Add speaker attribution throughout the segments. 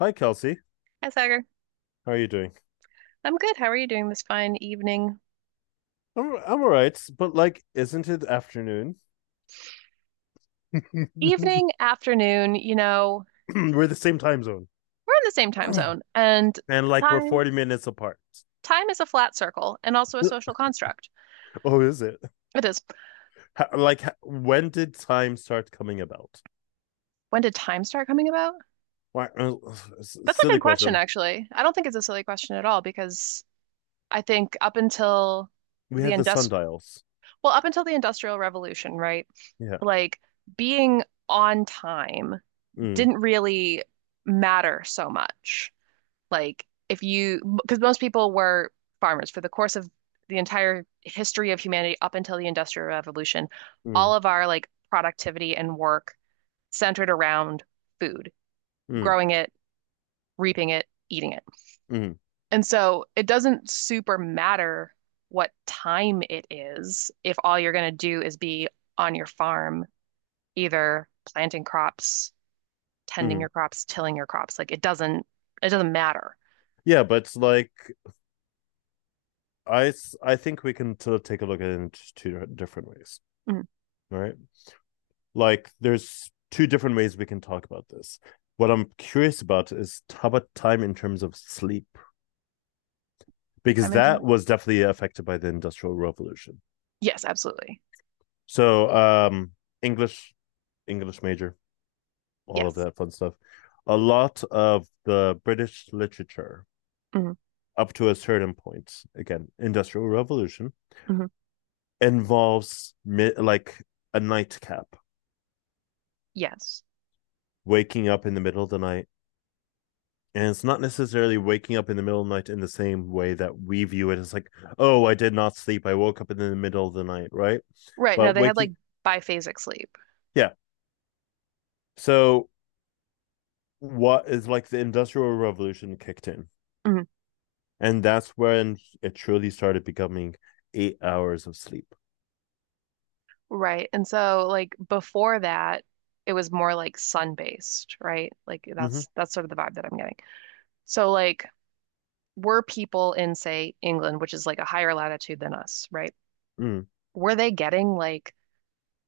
Speaker 1: Hi, Kelsey.
Speaker 2: Hi, Sagar.
Speaker 1: How are you doing?
Speaker 2: I'm good. How are you doing this fine evening?
Speaker 1: I'm all right, but like, isn't it afternoon?
Speaker 2: Evening, afternoon,
Speaker 1: We're the same time zone,
Speaker 2: we're in the same time zone, and
Speaker 1: and like we're
Speaker 2: time
Speaker 1: 40 minutes apart.
Speaker 2: time is a flat circle and also a social construct.
Speaker 1: Oh, is it?
Speaker 2: It is.
Speaker 1: How, like, when did time start coming about?
Speaker 2: When did time start coming about?
Speaker 1: Why? uh,
Speaker 2: That's a
Speaker 1: silly
Speaker 2: good question,
Speaker 1: question.
Speaker 2: actually. I don't think it's a silly question at all because I think up until
Speaker 1: We
Speaker 2: the
Speaker 1: had the
Speaker 2: indust
Speaker 1: sundials.
Speaker 2: well, up until the Industrial Revolution, right?
Speaker 1: Yeah.
Speaker 2: Like being on time
Speaker 1: Mm,
Speaker 2: didn't really matter so much. Like if you, because most people were farmers for the course of the entire history of humanity up until the Industrial Revolution, all
Speaker 1: mm,
Speaker 2: of our like productivity and work centered around food,
Speaker 1: mm,
Speaker 2: growing it, reaping it, eating it.
Speaker 1: mm,
Speaker 2: And so it doesn't super matter what time it is if all you're going to do is be on your farm, either planting crops, tending
Speaker 1: mm.
Speaker 2: your crops, tilling your crops. Like it doesn't matter.
Speaker 1: Yeah, but like, I think we can take a look at it in two different ways.
Speaker 2: Mm,
Speaker 1: Right? Like there's two different ways we can talk about this. What I'm curious about is how about time in terms of sleep? Because
Speaker 2: time and
Speaker 1: that
Speaker 2: time.
Speaker 1: was definitely affected by the Industrial Revolution.
Speaker 2: Yes, absolutely.
Speaker 1: So English, English major, all of
Speaker 2: Yes.
Speaker 1: that fun stuff. A lot of the British literature
Speaker 2: hmm
Speaker 1: up to a certain point, again, Industrial Revolution,
Speaker 2: hmm
Speaker 1: involves like a nightcap,
Speaker 2: Yes.
Speaker 1: waking up in the middle of the night, and it's not necessarily waking up in the middle of the night in the same way that we view it as like, "Oh, I did not sleep, I woke up in the middle of the night," right?
Speaker 2: Right. No,
Speaker 1: But
Speaker 2: they had like
Speaker 1: waking
Speaker 2: biphasic sleep.
Speaker 1: yeah, so what is like the Industrial Revolution kicked in,
Speaker 2: hmm
Speaker 1: and that's when it truly started becoming 8 hours of sleep.
Speaker 2: Right. And so like before that, it was more like sun-based, right? Like
Speaker 1: Hmm.
Speaker 2: that's sort of the vibe that I'm getting. So like were people in, say, England, which is like a higher latitude than us, right?
Speaker 1: Mm.
Speaker 2: Were they getting like,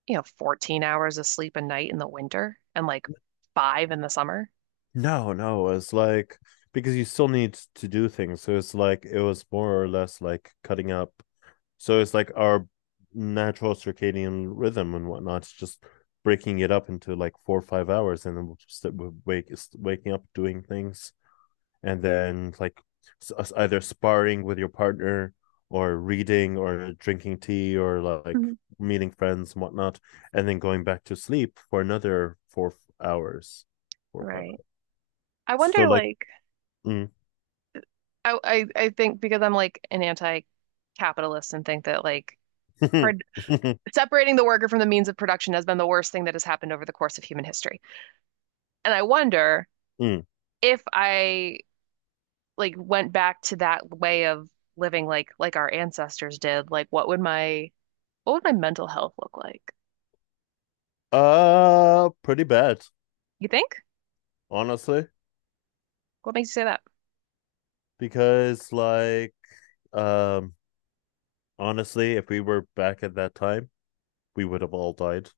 Speaker 2: you know, 14 hours of sleep a night in the winter and like 5 in the summer?
Speaker 1: No, no, it's like because you still need to do things, so it's like it was more or less like cutting up. So it's like our natural circadian rhythm and whatnot. It's just breaking it up into like 4 or 5 hours, and then we'll just wake waking up doing things, and then like either sparring with your partner or reading or drinking tea or like
Speaker 2: hmm
Speaker 1: meeting friends and whatnot, and then going back to sleep for another 4 hours, four or five
Speaker 2: Right.
Speaker 1: hours.
Speaker 2: I
Speaker 1: So
Speaker 2: wonder
Speaker 1: like,
Speaker 2: like
Speaker 1: mm,
Speaker 2: I think because I'm like an anti-capitalist and think that like par separating the worker from the means of production has been the worst thing that has happened over the course of human history. And I wonder
Speaker 1: mm,
Speaker 2: if I like went back to that way of living like our ancestors did, like what would my mental health look like?
Speaker 1: pretty bad,
Speaker 2: You think?
Speaker 1: honestly,
Speaker 2: What makes you say that?
Speaker 1: because like Um, honestly, if we were back at that time, we would have all died.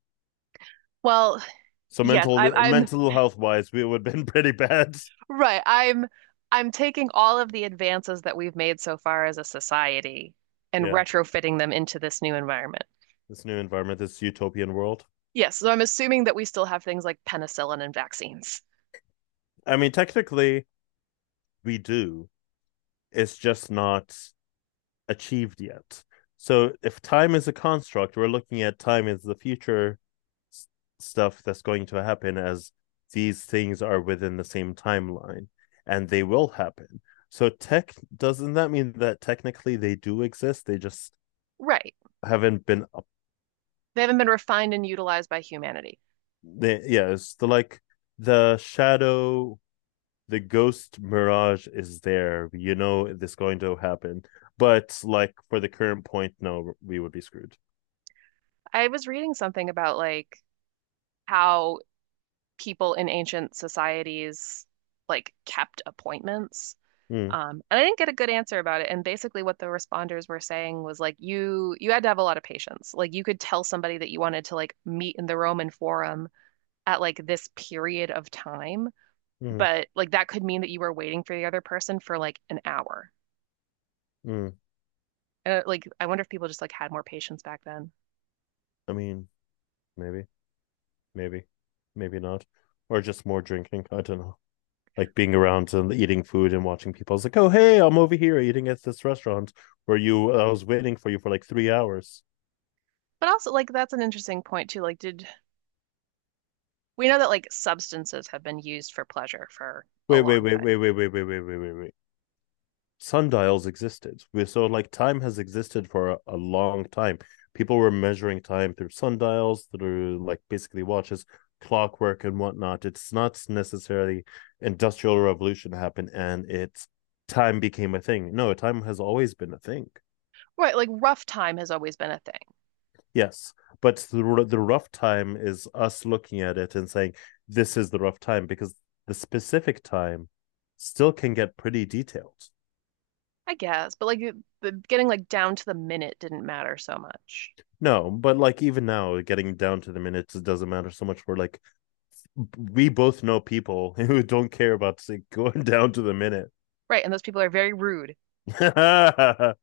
Speaker 2: Well,
Speaker 1: So
Speaker 2: yes,
Speaker 1: mental
Speaker 2: I'm
Speaker 1: mental health wise, we would have been pretty bad.
Speaker 2: right. I'm taking all of the advances that we've made so far as a society and
Speaker 1: Yeah,
Speaker 2: retrofitting them into this new environment.
Speaker 1: this new environment, this utopian world.
Speaker 2: Yes, so I'm assuming that we still have things like penicillin and vaccines.
Speaker 1: I mean, technically, we do. It's just not achieved yet. So if time is a construct, we're looking at time as the future, s- stuff that's going to happen as these things are within the same timeline and they will happen. So tech doesn't that mean that technically they do exist? They just
Speaker 2: Right.
Speaker 1: haven't been up.
Speaker 2: They haven't been refined and utilized by humanity.
Speaker 1: Yeah, it's the shadow, the ghost mirage is there. It's going to happen. But like for the current point, no, we would be screwed.
Speaker 2: I was reading something about like how people in ancient societies like kept appointments.
Speaker 1: Mm,
Speaker 2: And I didn't get a good answer about it. And basically what the responders were saying was like you had to have a lot of patience. Like you could tell somebody that you wanted to like meet in the Roman Forum at like this period of time,
Speaker 1: mm,
Speaker 2: but like that could mean that you were waiting for the other person for like an hour.
Speaker 1: mm.
Speaker 2: And like I wonder if people just like had more patience back then.
Speaker 1: I mean, maybe, maybe, maybe not, or just more drinking. I don't know. Like being around and eating food and watching people. It's like, "Oh, hey, I'm over here eating at this restaurant where you. I was waiting for you for like 3 hours."
Speaker 2: But also like that's an interesting point too. Like did we know that like substances have been used for pleasure for a
Speaker 1: Wait, wait,
Speaker 2: long
Speaker 1: wait,
Speaker 2: time.
Speaker 1: wait, wait, wait, wait, wait, wait, wait, wait. Sundials existed. We so like time has existed for a long time. People were measuring time through sundials, through like basically watches, clockwork, and whatnot. It's not necessarily industrial revolution happened and it's time became a thing. No, time has always been a thing.
Speaker 2: Right, like rough time has always been a thing,
Speaker 1: Yes, but the rough time is us looking at it and saying this is the rough time because the specific time still can get pretty detailed.
Speaker 2: I guess, but like getting like down to the minute didn't matter so much.
Speaker 1: No, but like even now, getting down to the minutes, it doesn't matter so much. We're like, we both know people who don't care about going down to the minute.
Speaker 2: Right, and those people are very rude.
Speaker 1: Oh,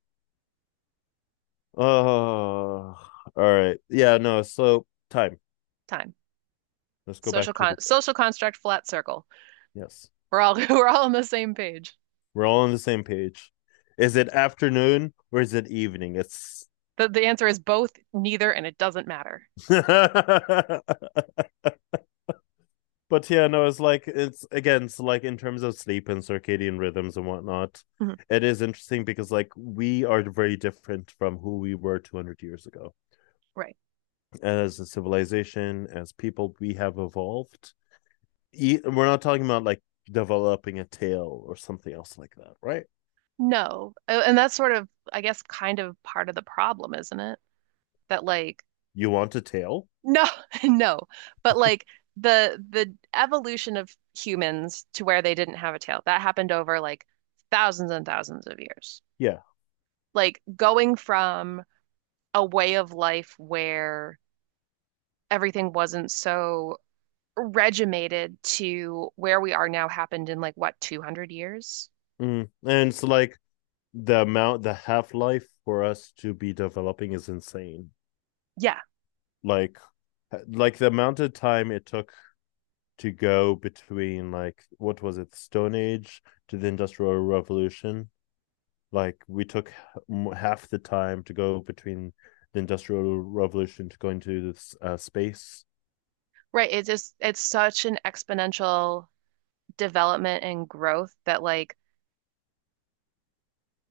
Speaker 1: all right. Yeah, no. So time.
Speaker 2: Time.
Speaker 1: Let's go back to the time.
Speaker 2: Social construct flat circle.
Speaker 1: Yes,
Speaker 2: We're all we're all on the same page.
Speaker 1: we're all on the same page. Is it afternoon or is it evening? It's.
Speaker 2: The answer is both, neither, and it doesn't matter.
Speaker 1: But yeah, no, it's like it's again, it's like in terms of sleep and circadian rhythms and whatnot,
Speaker 2: Mhm.
Speaker 1: it is interesting because like we are very different from who we were 200 years ago.
Speaker 2: Right.
Speaker 1: As a civilization, as people, we have evolved. We're not talking about like developing a tail or something else like that, right?
Speaker 2: No. And that's sort of, I guess, kind of part of the problem, isn't it? That like
Speaker 1: You want a tail?
Speaker 2: no, no. But like the evolution of humans to where they didn't have a tail, that happened over like thousands and thousands of years.
Speaker 1: Yeah.
Speaker 2: Like going from a way of life where everything wasn't so regimented to where we are now happened in like what, 200 years?
Speaker 1: Mm. And it's like the amount, the half life for us to be developing is insane.
Speaker 2: Yeah,
Speaker 1: Like, like the amount of time it took to go between like what was it, the Stone Age to the Industrial Revolution. Like we took half the time to go between the Industrial Revolution to going to this space.
Speaker 2: right. It's just it's such an exponential development and growth that like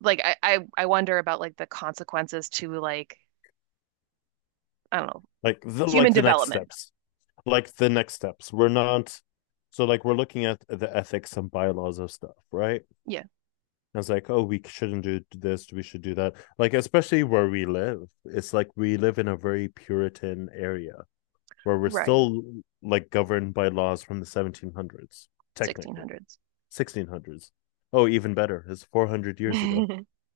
Speaker 2: I wonder about like the consequences to like I don't know,
Speaker 1: Like the
Speaker 2: human
Speaker 1: like the next
Speaker 2: development.
Speaker 1: steps. Like the next steps. We're not so like we're looking at the ethics and bylaws of stuff, right?
Speaker 2: Yeah,
Speaker 1: And it's like, oh, we shouldn't do this, we should do that. Like, especially where we live, it's like we live in a very Puritan area where we're
Speaker 2: right.
Speaker 1: still like governed by laws from the 1700s, technically
Speaker 2: 1600s.
Speaker 1: 1600s. Oh, even better, it's 400 years ago,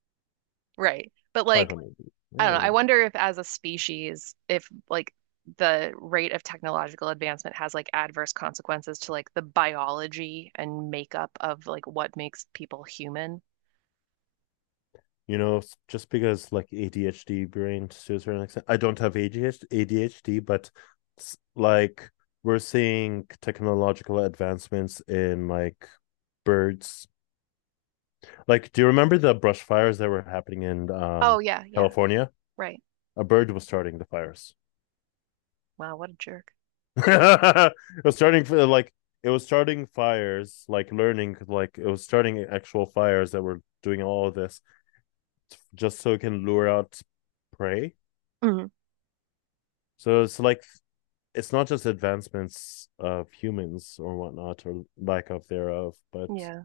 Speaker 2: Right. But like,
Speaker 1: 500.
Speaker 2: I don't know.
Speaker 1: Yeah.
Speaker 2: I wonder if as a species, if like the rate of technological advancement has like adverse consequences to like the biology and makeup of like what makes people human.
Speaker 1: You know, just because like ADHD brain to a certain extent, I don't have ADHD, but like we're seeing technological advancements in like birds. Like, do you remember the brush fires that were happening in
Speaker 2: Oh, yeah, yeah,
Speaker 1: California?
Speaker 2: right.
Speaker 1: A bird was starting the fires.
Speaker 2: Wow, what a jerk.
Speaker 1: it was starting for like it was starting fires, like learning, like it was starting actual fires that were doing all of this just so it can lure out prey.
Speaker 2: Mhm.
Speaker 1: So it's like it's not just advancements of humans or whatnot or lack of thereof, but
Speaker 2: Yeah.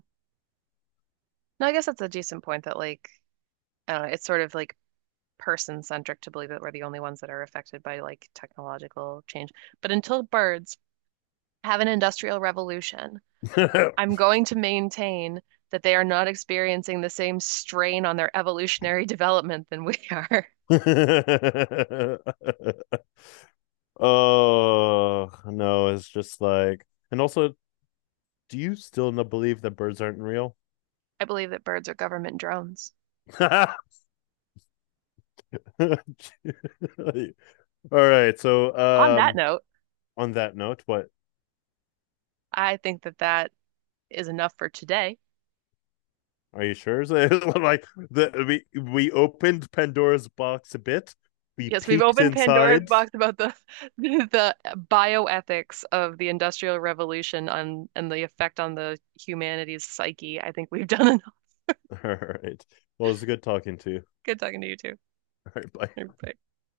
Speaker 2: No, I guess that's a decent point that like, I don't know, it's sort of like person-centric to believe that we're the only ones that are affected by like technological change. But until birds have an industrial revolution, I'm going to maintain that they are not experiencing the same strain on their evolutionary development than we are.
Speaker 1: oh, no, it's just like and also, do you still not believe that birds aren't real?
Speaker 2: I believe that birds are government drones.
Speaker 1: All right, so
Speaker 2: On that note,
Speaker 1: on that note, what?
Speaker 2: I think that is enough for today.
Speaker 1: Are you sure? Like the we opened Pandora's box a bit. We
Speaker 2: Yes, we've
Speaker 1: peeked
Speaker 2: opened Pandora's
Speaker 1: inside.
Speaker 2: box about the the bioethics of the Industrial Revolution on and the effect on the humanity's psyche. I think we've done enough.
Speaker 1: All right. Well, it was good talking to you.
Speaker 2: Good talking to you too.
Speaker 1: All right, bye.
Speaker 2: Bye.